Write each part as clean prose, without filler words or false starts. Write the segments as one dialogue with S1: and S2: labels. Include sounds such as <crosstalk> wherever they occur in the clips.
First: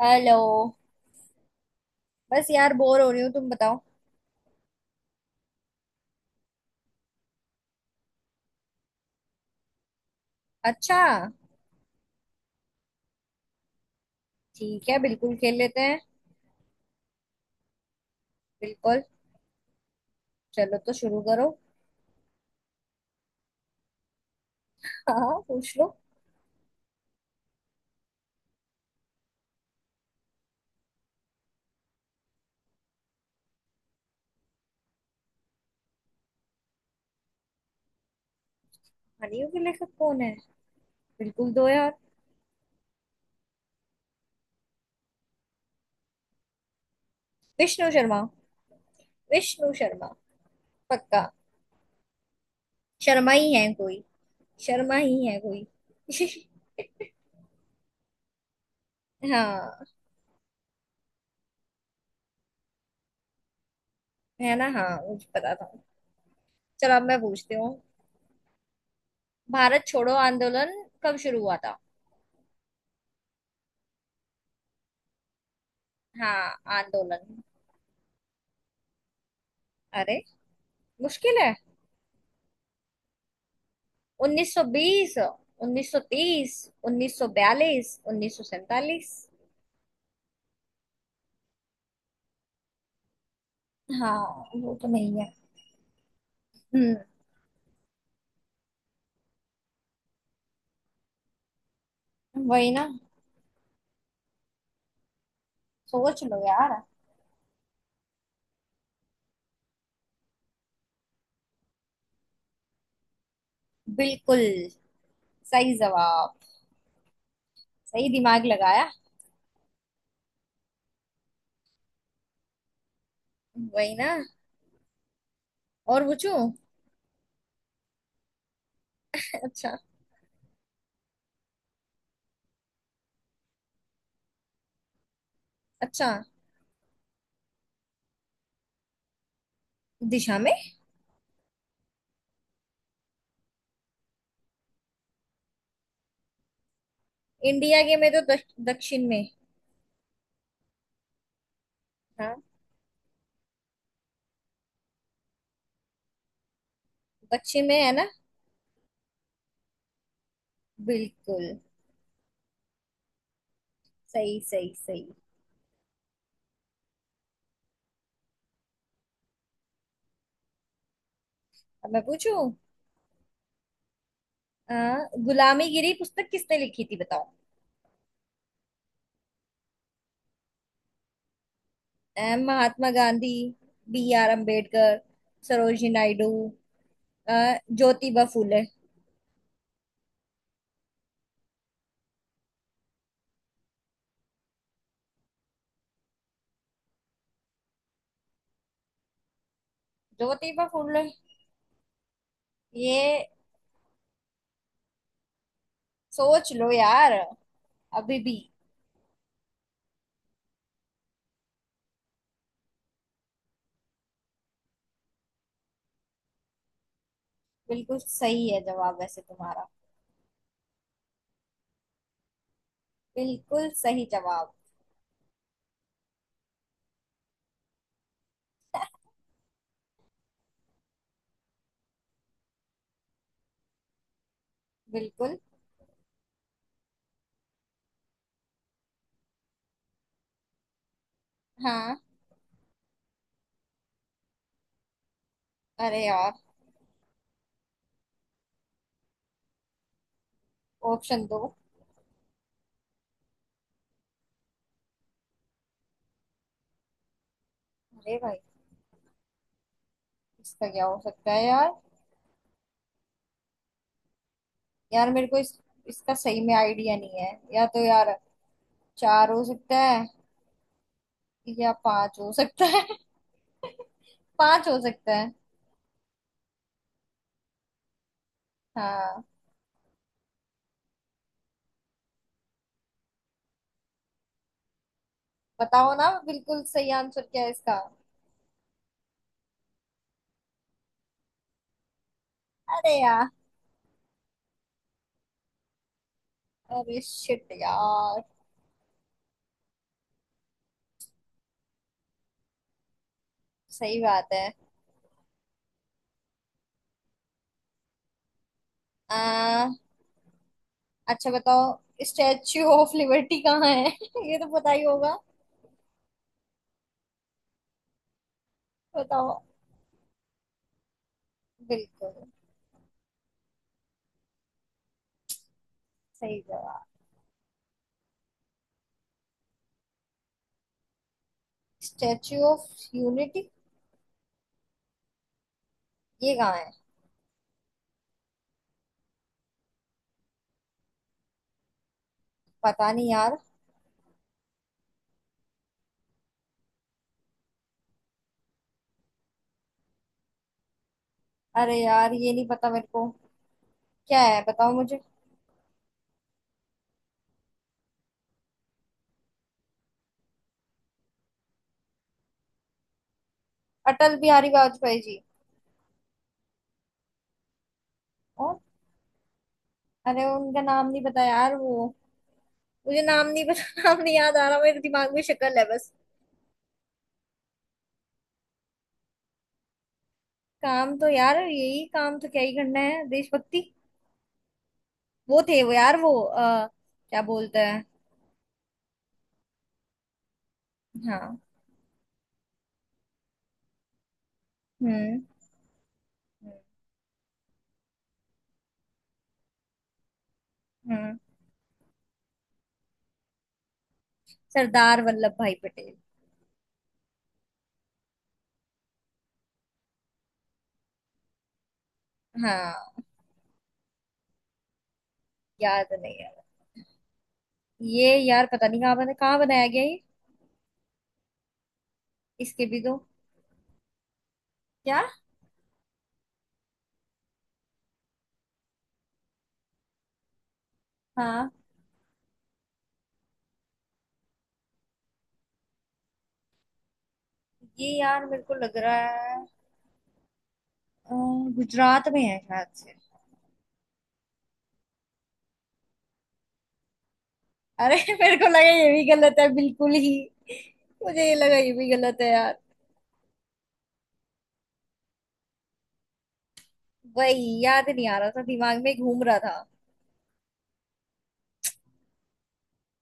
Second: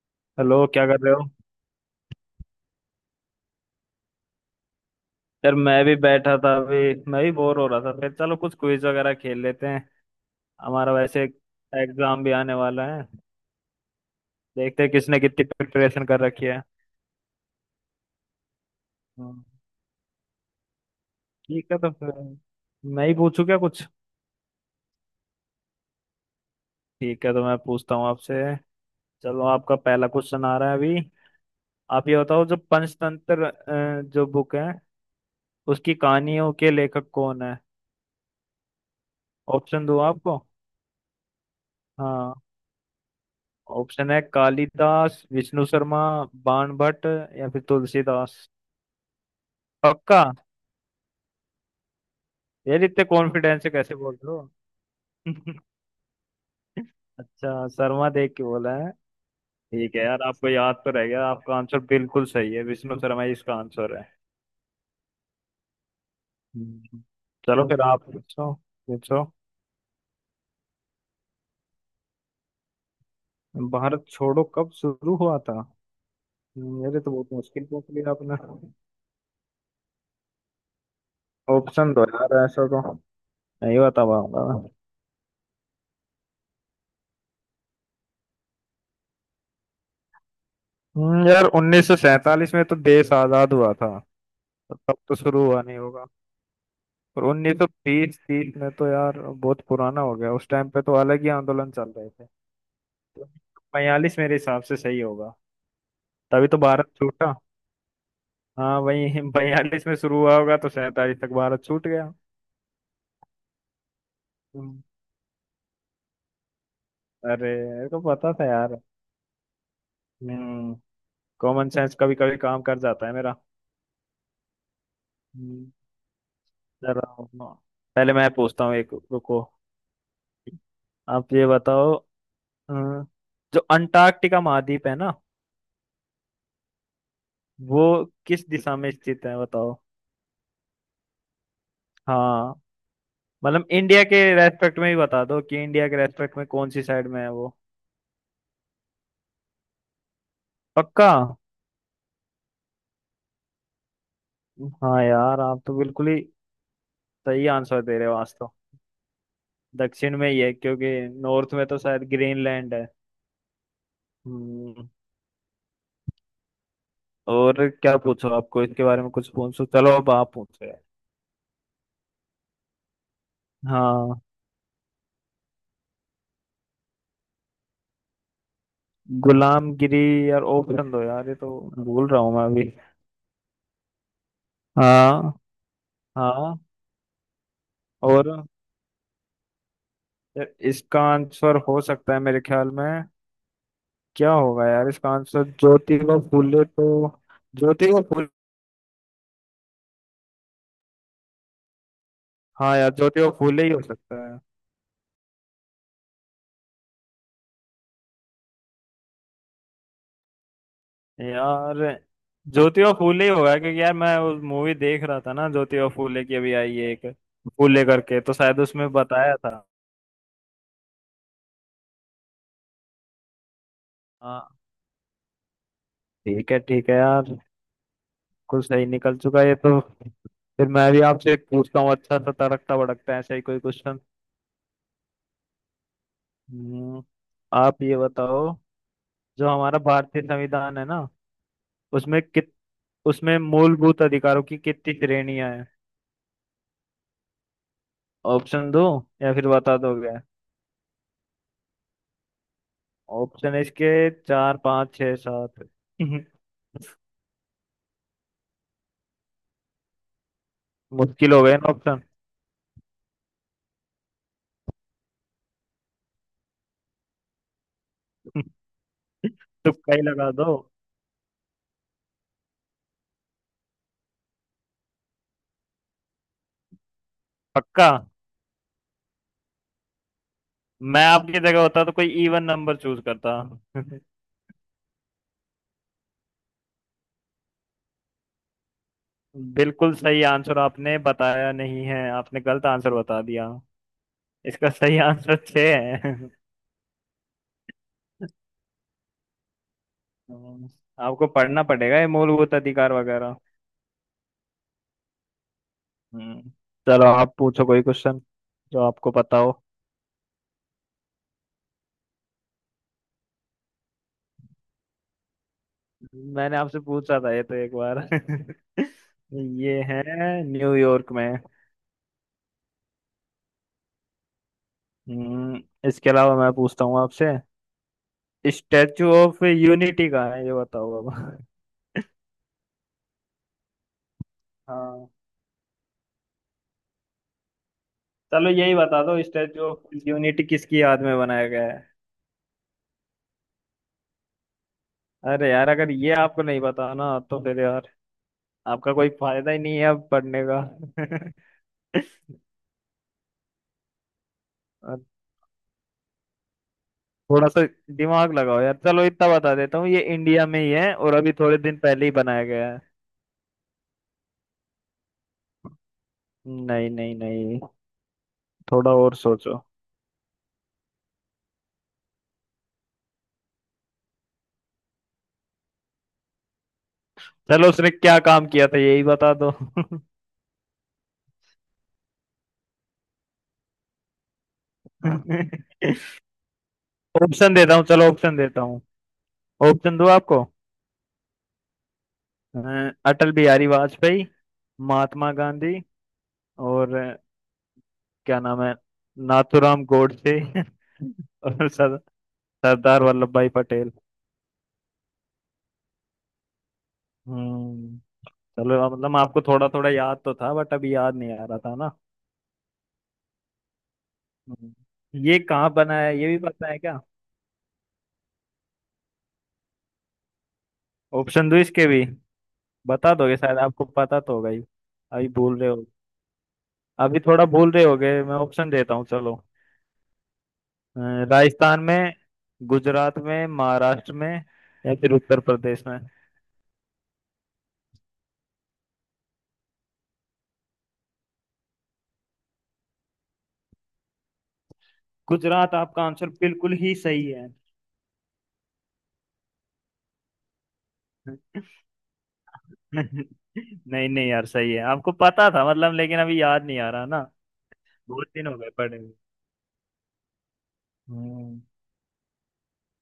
S1: Hello.
S2: Hello, क्या कर रहे हो?
S1: बस यार बोर हो रही हूँ, तुम बताओ।
S2: यार मैं भी बैठा था अभी। मैं भी बोर हो रहा था, फिर चलो कुछ क्विज वगैरह खेल लेते हैं। हमारा
S1: अच्छा।
S2: वैसे एग्जाम भी आने वाला है। देखते
S1: ठीक
S2: हैं
S1: है,
S2: किसने
S1: बिल्कुल
S2: कितनी
S1: खेल लेते हैं।
S2: प्रिपरेशन कर रखी है।
S1: बिल्कुल।
S2: हम्म।
S1: चलो तो शुरू करो।
S2: ठीक है तो फिर मैं ही पूछूं क्या कुछ।
S1: हाँ हाँ, पूछ लो।
S2: ठीक है तो मैं पूछता हूँ आपसे। चलो आपका पहला क्वेश्चन आ रहा है अभी। आप ये बताओ, जो पंचतंत्र जो बुक है, उसकी कहानियों के लेखक कौन है?
S1: हानियों के
S2: ऑप्शन
S1: लेखक
S2: दूं
S1: कौन है।
S2: आपको?
S1: बिल्कुल दो यार।
S2: हाँ। ऑप्शन है कालिदास, विष्णु शर्मा, बाण भट्ट या फिर
S1: विष्णु शर्मा।
S2: तुलसीदास।
S1: विष्णु शर्मा।
S2: पक्का?
S1: पक्का।
S2: यार इतने
S1: शर्मा ही
S2: कॉन्फिडेंस से
S1: है
S2: कैसे
S1: कोई।
S2: बोल रहे
S1: शर्मा ही है
S2: हो? <laughs>
S1: कोई। <laughs>
S2: अच्छा, शर्मा देख के बोला है।
S1: हाँ।
S2: ठीक है यार, आपको याद तो रह गया, आपका आंसर बिल्कुल सही है, विष्णु शर्मा ही इसका आंसर है।
S1: है ना, हाँ मुझे पता था। चलो
S2: हम्म।
S1: अब मैं पूछती
S2: चलो
S1: हूँ।
S2: फिर आप पूछो पूछो।
S1: भारत छोड़ो आंदोलन कब शुरू हुआ था।
S2: भारत छोड़ो कब शुरू हुआ था?
S1: हाँ,
S2: मेरे तो बहुत
S1: आंदोलन।
S2: मुश्किल पूछ लिया आपने।
S1: अरे, मुश्किल है।
S2: ऑप्शन दो यार, ऐसा तो नहीं बता पाऊंगा मैं।
S1: 1920, 1930, 1942, 1947।
S2: यार उन्नीस सौ सैंतालीस में तो देश आजाद हुआ था।
S1: हाँ। वो तो
S2: तब तो
S1: नहीं है।
S2: शुरू हुआ नहीं होगा।
S1: हम्म।
S2: और 1920, 30 में तो यार बहुत पुराना हो गया, उस टाइम पे तो अलग ही आंदोलन चल रहे थे।
S1: वही ना।
S2: तो 42 मेरे हिसाब से सही होगा।
S1: सोच लो
S2: तभी तो
S1: यार।
S2: भारत छूटा। हाँ, वही 42 <laughs> में शुरू हुआ होगा, तो 47 तक भारत छूट गया।
S1: बिल्कुल
S2: हम्म।
S1: सही जवाब।
S2: अरे मेरे को
S1: सही
S2: पता
S1: दिमाग
S2: था यार।
S1: लगाया।
S2: हम्म। कॉमन सेंस कभी कभी काम कर जाता है मेरा।
S1: वही ना।
S2: हम्म।
S1: और पूछू।
S2: जरा पहले मैं पूछता हूँ, एक रुको।
S1: अच्छा।
S2: आप ये बताओ। अ, जो अंटार्कटिका महाद्वीप है ना,
S1: अच्छा।
S2: वो किस दिशा में स्थित है बताओ।
S1: दिशा में।
S2: हाँ। मतलब इंडिया के रेस्पेक्ट में ही बता दो कि इंडिया के रेस्पेक्ट में कौन सी साइड में है वो।
S1: इंडिया के में तो दक्षिण में।
S2: पक्का?
S1: हाँ।
S2: हाँ यार, आप तो बिल्कुल ही सही
S1: दक्षिण में
S2: आंसर
S1: है
S2: दे
S1: ना।
S2: रहे हो आज तो। दक्षिण में ही है क्योंकि
S1: बिल्कुल।
S2: नॉर्थ में तो शायद ग्रीनलैंड है।
S1: सही सही
S2: हम्म।
S1: सही।
S2: और क्या पूछो, आपको इसके बारे में कुछ पूछो, चलो अब आप पूछो यार।
S1: अब मैं पूछू।
S2: हाँ।
S1: गुलामीगिरी पुस्तक किसने लिखी थी, बताओ।
S2: गुलामगिरी। यार ऑप्शन दो यार, ये तो भूल रहा हूँ मैं अभी।
S1: महात्मा गांधी, बी आर अम्बेडकर,
S2: हाँ।
S1: सरोजिनी नायडू,
S2: हाँ।
S1: अ, ज्योतिबा
S2: और
S1: फूले।
S2: इसका आंसर हो सकता है मेरे ख्याल में, क्या होगा यार इसका आंसर, ज्योतिबा फूले तो। ज्योतिबा फूले।
S1: ज्योतिबा फूले।
S2: हाँ यार,
S1: ये
S2: ज्योतिबा फूले ही हो सकता है।
S1: सोच लो यार, अभी भी।
S2: यार ज्योतिबा फूले ही होगा, क्योंकि यार मैं उस मूवी देख रहा था ना, ज्योतिबा फूले की अभी आई है एक फूले
S1: बिल्कुल
S2: करके, तो
S1: सही है
S2: शायद उसमें
S1: जवाब वैसे
S2: बताया था।
S1: तुम्हारा। बिल्कुल सही
S2: हाँ।
S1: जवाब।
S2: ठीक है यार। कुछ सही निकल चुका है ये तो। फिर मैं भी आपसे एक पूछता हूँ, अच्छा सा तड़कता भड़कता ऐसा ही कोई क्वेश्चन।
S1: बिल्कुल।
S2: हम्म, आप ये बताओ। जो हमारा भारतीय संविधान है ना,
S1: हाँ।
S2: उसमें कित उसमें मूलभूत अधिकारों की कितनी श्रेणियां हैं?
S1: अरे यार।
S2: ऑप्शन दो या फिर बता दोगे?
S1: ऑप्शन दो।
S2: ऑप्शन इसके चार, पाँच, छः, सात <laughs>
S1: अरे भाई, इसका क्या हो सकता
S2: मुश्किल हो
S1: है
S2: गए ना
S1: यार।
S2: ऑप्शन?
S1: यार मेरे को इस इसका सही में आइडिया नहीं है या तो यार। चार हो
S2: <laughs>
S1: सकता
S2: तुक्का ही
S1: है
S2: लगा दो।
S1: या पांच हो सकता है। <laughs> पांच हो सकता है।
S2: पक्का?
S1: हाँ।
S2: मैं आपकी जगह होता तो कोई इवन नंबर चूज करता। <laughs>
S1: बताओ ना बिल्कुल सही आंसर क्या है इसका।
S2: बिल्कुल सही आंसर आपने बताया नहीं है, आपने गलत आंसर
S1: अरे
S2: बता
S1: यार।
S2: दिया। इसका सही आंसर छः है।
S1: अरे शिट यार।
S2: <laughs> आपको पढ़ना पड़ेगा ये मूलभूत अधिकार वगैरह।
S1: सही बात है।
S2: हम्म। चलो आप पूछो कोई क्वेश्चन जो आपको पता हो।
S1: आ, अच्छा बताओ, स्टैच्यू ऑफ लिबर्टी कहाँ है। <laughs> ये तो पता ही होगा।
S2: मैंने आपसे पूछा था ये तो एक बार।
S1: बताओ।
S2: <laughs> ये है न्यूयॉर्क में।
S1: बिल्कुल
S2: हम्म। इसके अलावा
S1: सही
S2: मैं
S1: जवाब।
S2: पूछता हूँ आपसे। स्टैचू ऑफ यूनिटी कहाँ है ये बताओ अब।
S1: स्टैच्यू ऑफ यूनिटी
S2: हाँ।
S1: ये कहाँ है।
S2: चलो यही बता दो, स्टैचू ऑफ यूनिटी किसकी याद में बनाया गया है?
S1: पता नहीं यार।
S2: अरे यार, अगर ये आपको नहीं पता ना, तो फिर यार आपका कोई फायदा ही नहीं है अब पढ़ने का।
S1: अरे यार ये नहीं पता मेरे को। क्या है बताओ
S2: <laughs>
S1: मुझे।
S2: और थोड़ा सा दिमाग लगाओ यार। चलो इतना बता देता हूँ, ये इंडिया में ही है और अभी थोड़े दिन पहले ही बनाया गया है।
S1: अटल बिहारी वाजपेयी जी।
S2: नहीं नहीं नहीं।
S1: और।
S2: थोड़ा और सोचो।
S1: अरे उनका नाम नहीं पता यार, वो मुझे नाम नहीं पता। <laughs> नाम नहीं याद आ रहा, मेरे दिमाग में शक्ल है बस।
S2: चलो उसने क्या काम किया था यही बता दो। <laughs>
S1: काम तो यार यही, काम तो क्या ही करना है, देशभक्ति। वो थे वो यार, वो क्या
S2: ऑप्शन
S1: बोलते
S2: देता
S1: हैं।
S2: हूँ, चलो ऑप्शन देता हूँ। ऑप्शन दो आपको।
S1: हाँ।
S2: अ, अटल बिहारी वाजपेयी,
S1: हम्म।
S2: महात्मा गांधी,
S1: हम्म।
S2: और क्या नाम है, नाथूराम गोडसे
S1: हम्म,
S2: <laughs> और सरदार वल्लभ भाई पटेल।
S1: सरदार वल्लभ भाई पटेल।
S2: हम्म। चलो मतलब, आपको थोड़ा थोड़ा याद तो था, बट अभी याद नहीं आ रहा था ना।
S1: हाँ।
S2: हम्म। ये कहाँ
S1: याद
S2: बना है
S1: नहीं
S2: ये
S1: है।
S2: भी पता है क्या?
S1: ये यार पता नहीं कहाँ बना, कहाँ बनाया गया ये।
S2: ऑप्शन दो इसके भी,
S1: इसके भी तो।
S2: बता दोगे शायद, आपको पता तो होगा ही,
S1: क्या।
S2: अभी भूल रहे हो, अभी थोड़ा भूल रहे होगे, मैं ऑप्शन देता हूँ चलो। अ,
S1: हाँ।
S2: राजस्थान में, गुजरात में, महाराष्ट्र में, या फिर उत्तर प्रदेश में।
S1: ये यार मेरे को लग रहा है अ, गुजरात में है शायद से।
S2: गुजरात, आपका आंसर बिल्कुल ही सही है।
S1: अरे <laughs> मेरे को लगा ये भी गलत है बिल्कुल ही। मुझे ये
S2: <laughs>
S1: लगा ये भी गलत है यार।
S2: नहीं नहीं यार, सही है, आपको पता था मतलब, लेकिन अभी याद नहीं आ रहा ना।
S1: वही याद नहीं आ
S2: बहुत
S1: रहा था,
S2: दिन हो गए
S1: दिमाग में
S2: पढ़े हुए।
S1: घूम रहा था।
S2: हम्म।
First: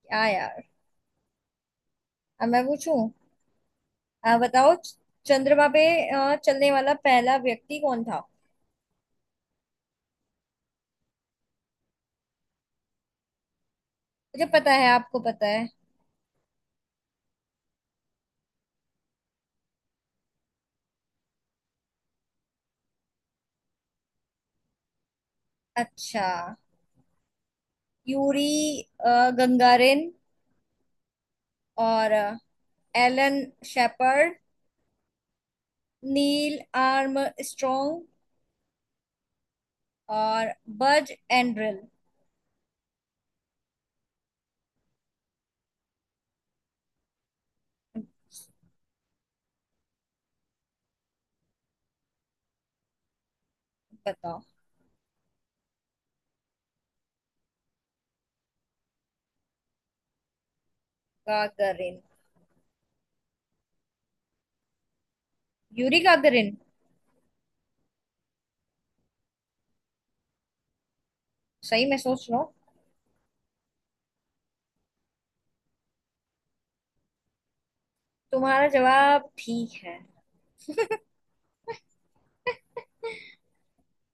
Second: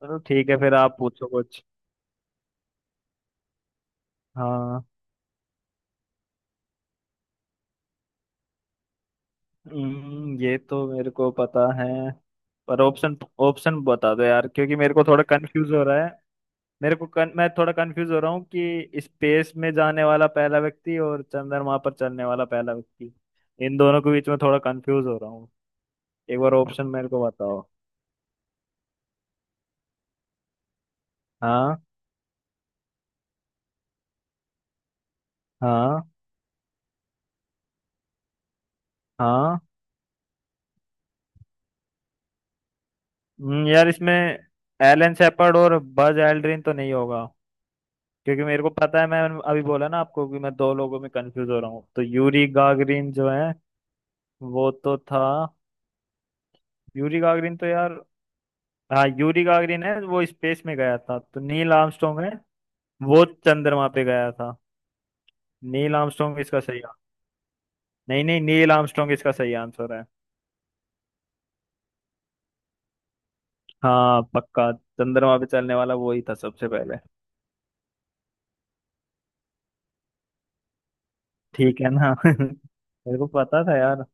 S2: चलो
S1: क्या
S2: ठीक है
S1: यार।
S2: फिर, आप पूछो कुछ।
S1: अब मैं पूछूं। बताओ,
S2: हाँ।
S1: चंद्रमा पे चलने वाला पहला व्यक्ति कौन था।
S2: ये तो मेरे को पता है। पर ऑप्शन ऑप्शन बता दो
S1: मुझे
S2: यार,
S1: पता
S2: क्योंकि
S1: है,
S2: मेरे को
S1: आपको
S2: थोड़ा
S1: पता है।
S2: कंफ्यूज हो रहा है। मैं थोड़ा कंफ्यूज हो रहा हूँ कि स्पेस में जाने वाला पहला व्यक्ति और चंद्रमा पर चलने वाला पहला व्यक्ति, इन दोनों के बीच में थोड़ा कंफ्यूज हो रहा हूँ।
S1: अच्छा।
S2: एक बार ऑप्शन मेरे को बताओ।
S1: यूरी गंगारिन,
S2: हाँ,
S1: और एलन शेपर्ड,
S2: हाँ,
S1: नील आर्मस्ट्रॉन्ग
S2: हाँ।
S1: और बज एंड्रिल।
S2: यार इसमें एलन शेपर्ड और बज एल्ड्रिन तो नहीं होगा, क्योंकि मेरे को पता है। मैं अभी बोला ना आपको कि मैं दो लोगों में कंफ्यूज हो रहा हूँ, तो यूरी गागरिन जो है
S1: बताओ।
S2: वो तो था। यूरी गागरिन तो यार, हाँ, यूरी गागरिन है, वो स्पेस में गया था। तो नील
S1: गागरिन।
S2: आर्मस्ट्रॉन्ग है, वो चंद्रमा पे गया था। नील
S1: यूरी
S2: आर्मस्ट्रॉन्ग
S1: गागरिन
S2: इसका सही आ- नहीं नहीं, नील आर्मस्ट्रॉन्ग इसका सही आंसर है।
S1: सही, मैं सोच रहा हूँ।
S2: हाँ पक्का, चंद्रमा पे चलने वाला वो ही था सबसे पहले।
S1: तुम्हारा जवाब ठीक है।
S2: ठीक है ना? <laughs>
S1: <laughs>
S2: मेरे को पता था यार।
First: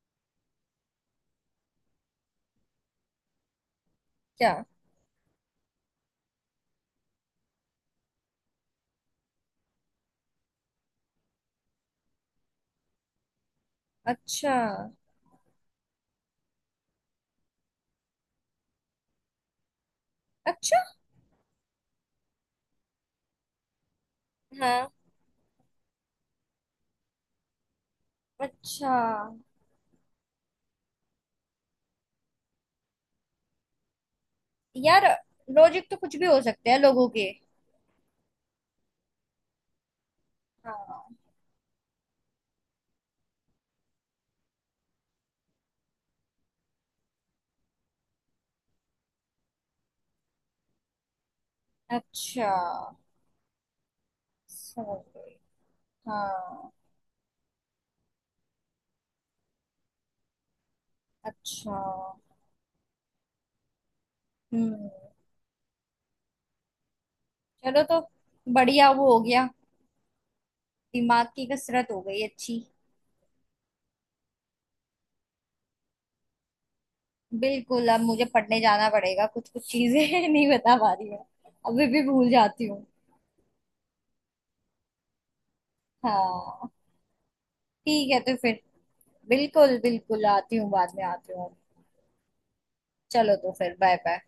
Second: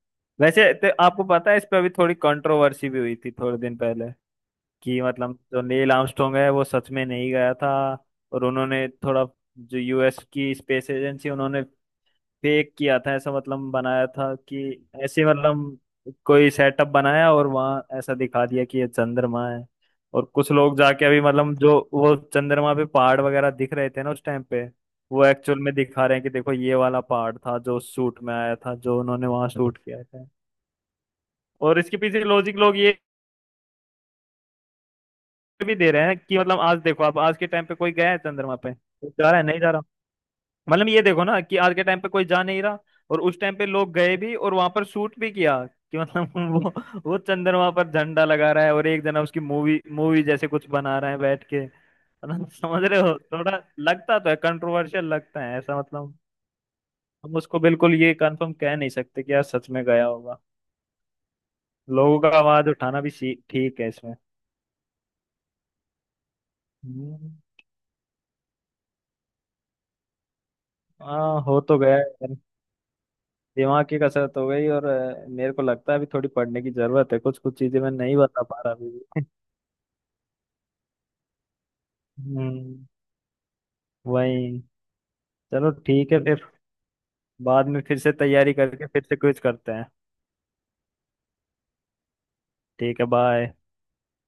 S2: वैसे तो आपको पता है, इस पे अभी थोड़ी कंट्रोवर्सी भी हुई थी थोड़े दिन पहले
S1: क्या।
S2: कि मतलब जो नील आर्मस्ट्रॉन्ग है वो सच में नहीं गया था। और उन्होंने थोड़ा, जो यूएस की स्पेस एजेंसी, उन्होंने फेक किया था, ऐसा मतलब बनाया था
S1: अच्छा।
S2: कि, ऐसे मतलब कोई सेटअप बनाया और वहाँ ऐसा दिखा दिया कि ये चंद्रमा है। और कुछ
S1: अच्छा।
S2: लोग
S1: अच्छा।
S2: जाके अभी, मतलब जो वो चंद्रमा पे पहाड़ वगैरह दिख रहे थे ना उस टाइम पे,
S1: हाँ।
S2: वो एक्चुअल में दिखा रहे हैं कि देखो, ये वाला पहाड़ था जो शूट में आया था,
S1: अच्छा
S2: जो उन्होंने वहां शूट किया था। और इसके पीछे लॉजिक लोग ये
S1: यार,
S2: भी
S1: लॉजिक
S2: दे
S1: तो
S2: रहे
S1: कुछ
S2: हैं
S1: भी
S2: कि
S1: हो
S2: मतलब,
S1: सकते हैं
S2: आज देखो,
S1: लोगों
S2: आप
S1: के।
S2: आज के टाइम पे कोई गया है चंद्रमा पे, कोई जा रहा है, नहीं जा रहा। मतलब ये
S1: हाँ।
S2: देखो ना कि आज के टाइम पे कोई जा नहीं रहा, और उस टाइम पे लोग गए भी और वहां पर शूट भी किया, कि मतलब <laughs> वो चंद्रमा पर झंडा लगा रहा है और एक जना उसकी मूवी मूवी जैसे कुछ बना रहा है बैठ के, मतलब
S1: अच्छा,
S2: <laughs> समझ रहे हो, थोड़ा लगता तो है,
S1: समझ
S2: कंट्रोवर्शियल
S1: गई।
S2: लगता है ऐसा मतलब।
S1: हाँ।
S2: हम उसको बिल्कुल ये कंफर्म कह नहीं सकते कि यार सच में गया होगा।
S1: अच्छा।
S2: लोगों का आवाज उठाना भी ठीक है इसमें।
S1: हम्म।
S2: हम्म।
S1: चलो तो बढ़िया, वो हो गया। दिमाग
S2: हाँ,
S1: की
S2: हो तो
S1: कसरत
S2: गया
S1: हो गई
S2: है।
S1: अच्छी।
S2: दिमाग की कसरत हो गई, और मेरे को लगता है अभी थोड़ी पढ़ने की जरूरत है, कुछ कुछ चीजें
S1: बिल्कुल,
S2: मैं
S1: अब
S2: नहीं
S1: मुझे
S2: बता
S1: पढ़ने
S2: पा रहा
S1: जाना
S2: अभी
S1: पड़ेगा,
S2: भी।
S1: कुछ कुछ चीजें <laughs> नहीं बता पा रही मैं, अभी भी भूल जाती हूँ।
S2: हम्म। वही। चलो ठीक है फिर,
S1: हाँ।
S2: बाद में फिर
S1: ठीक
S2: से
S1: है तो
S2: तैयारी
S1: फिर।
S2: करके फिर से क्विज करते
S1: बिल्कुल
S2: हैं।
S1: बिल्कुल, आती हूँ बाद में, आती हूँ।
S2: ठीक है,
S1: चलो तो
S2: बाय।
S1: फिर, बाय बाय।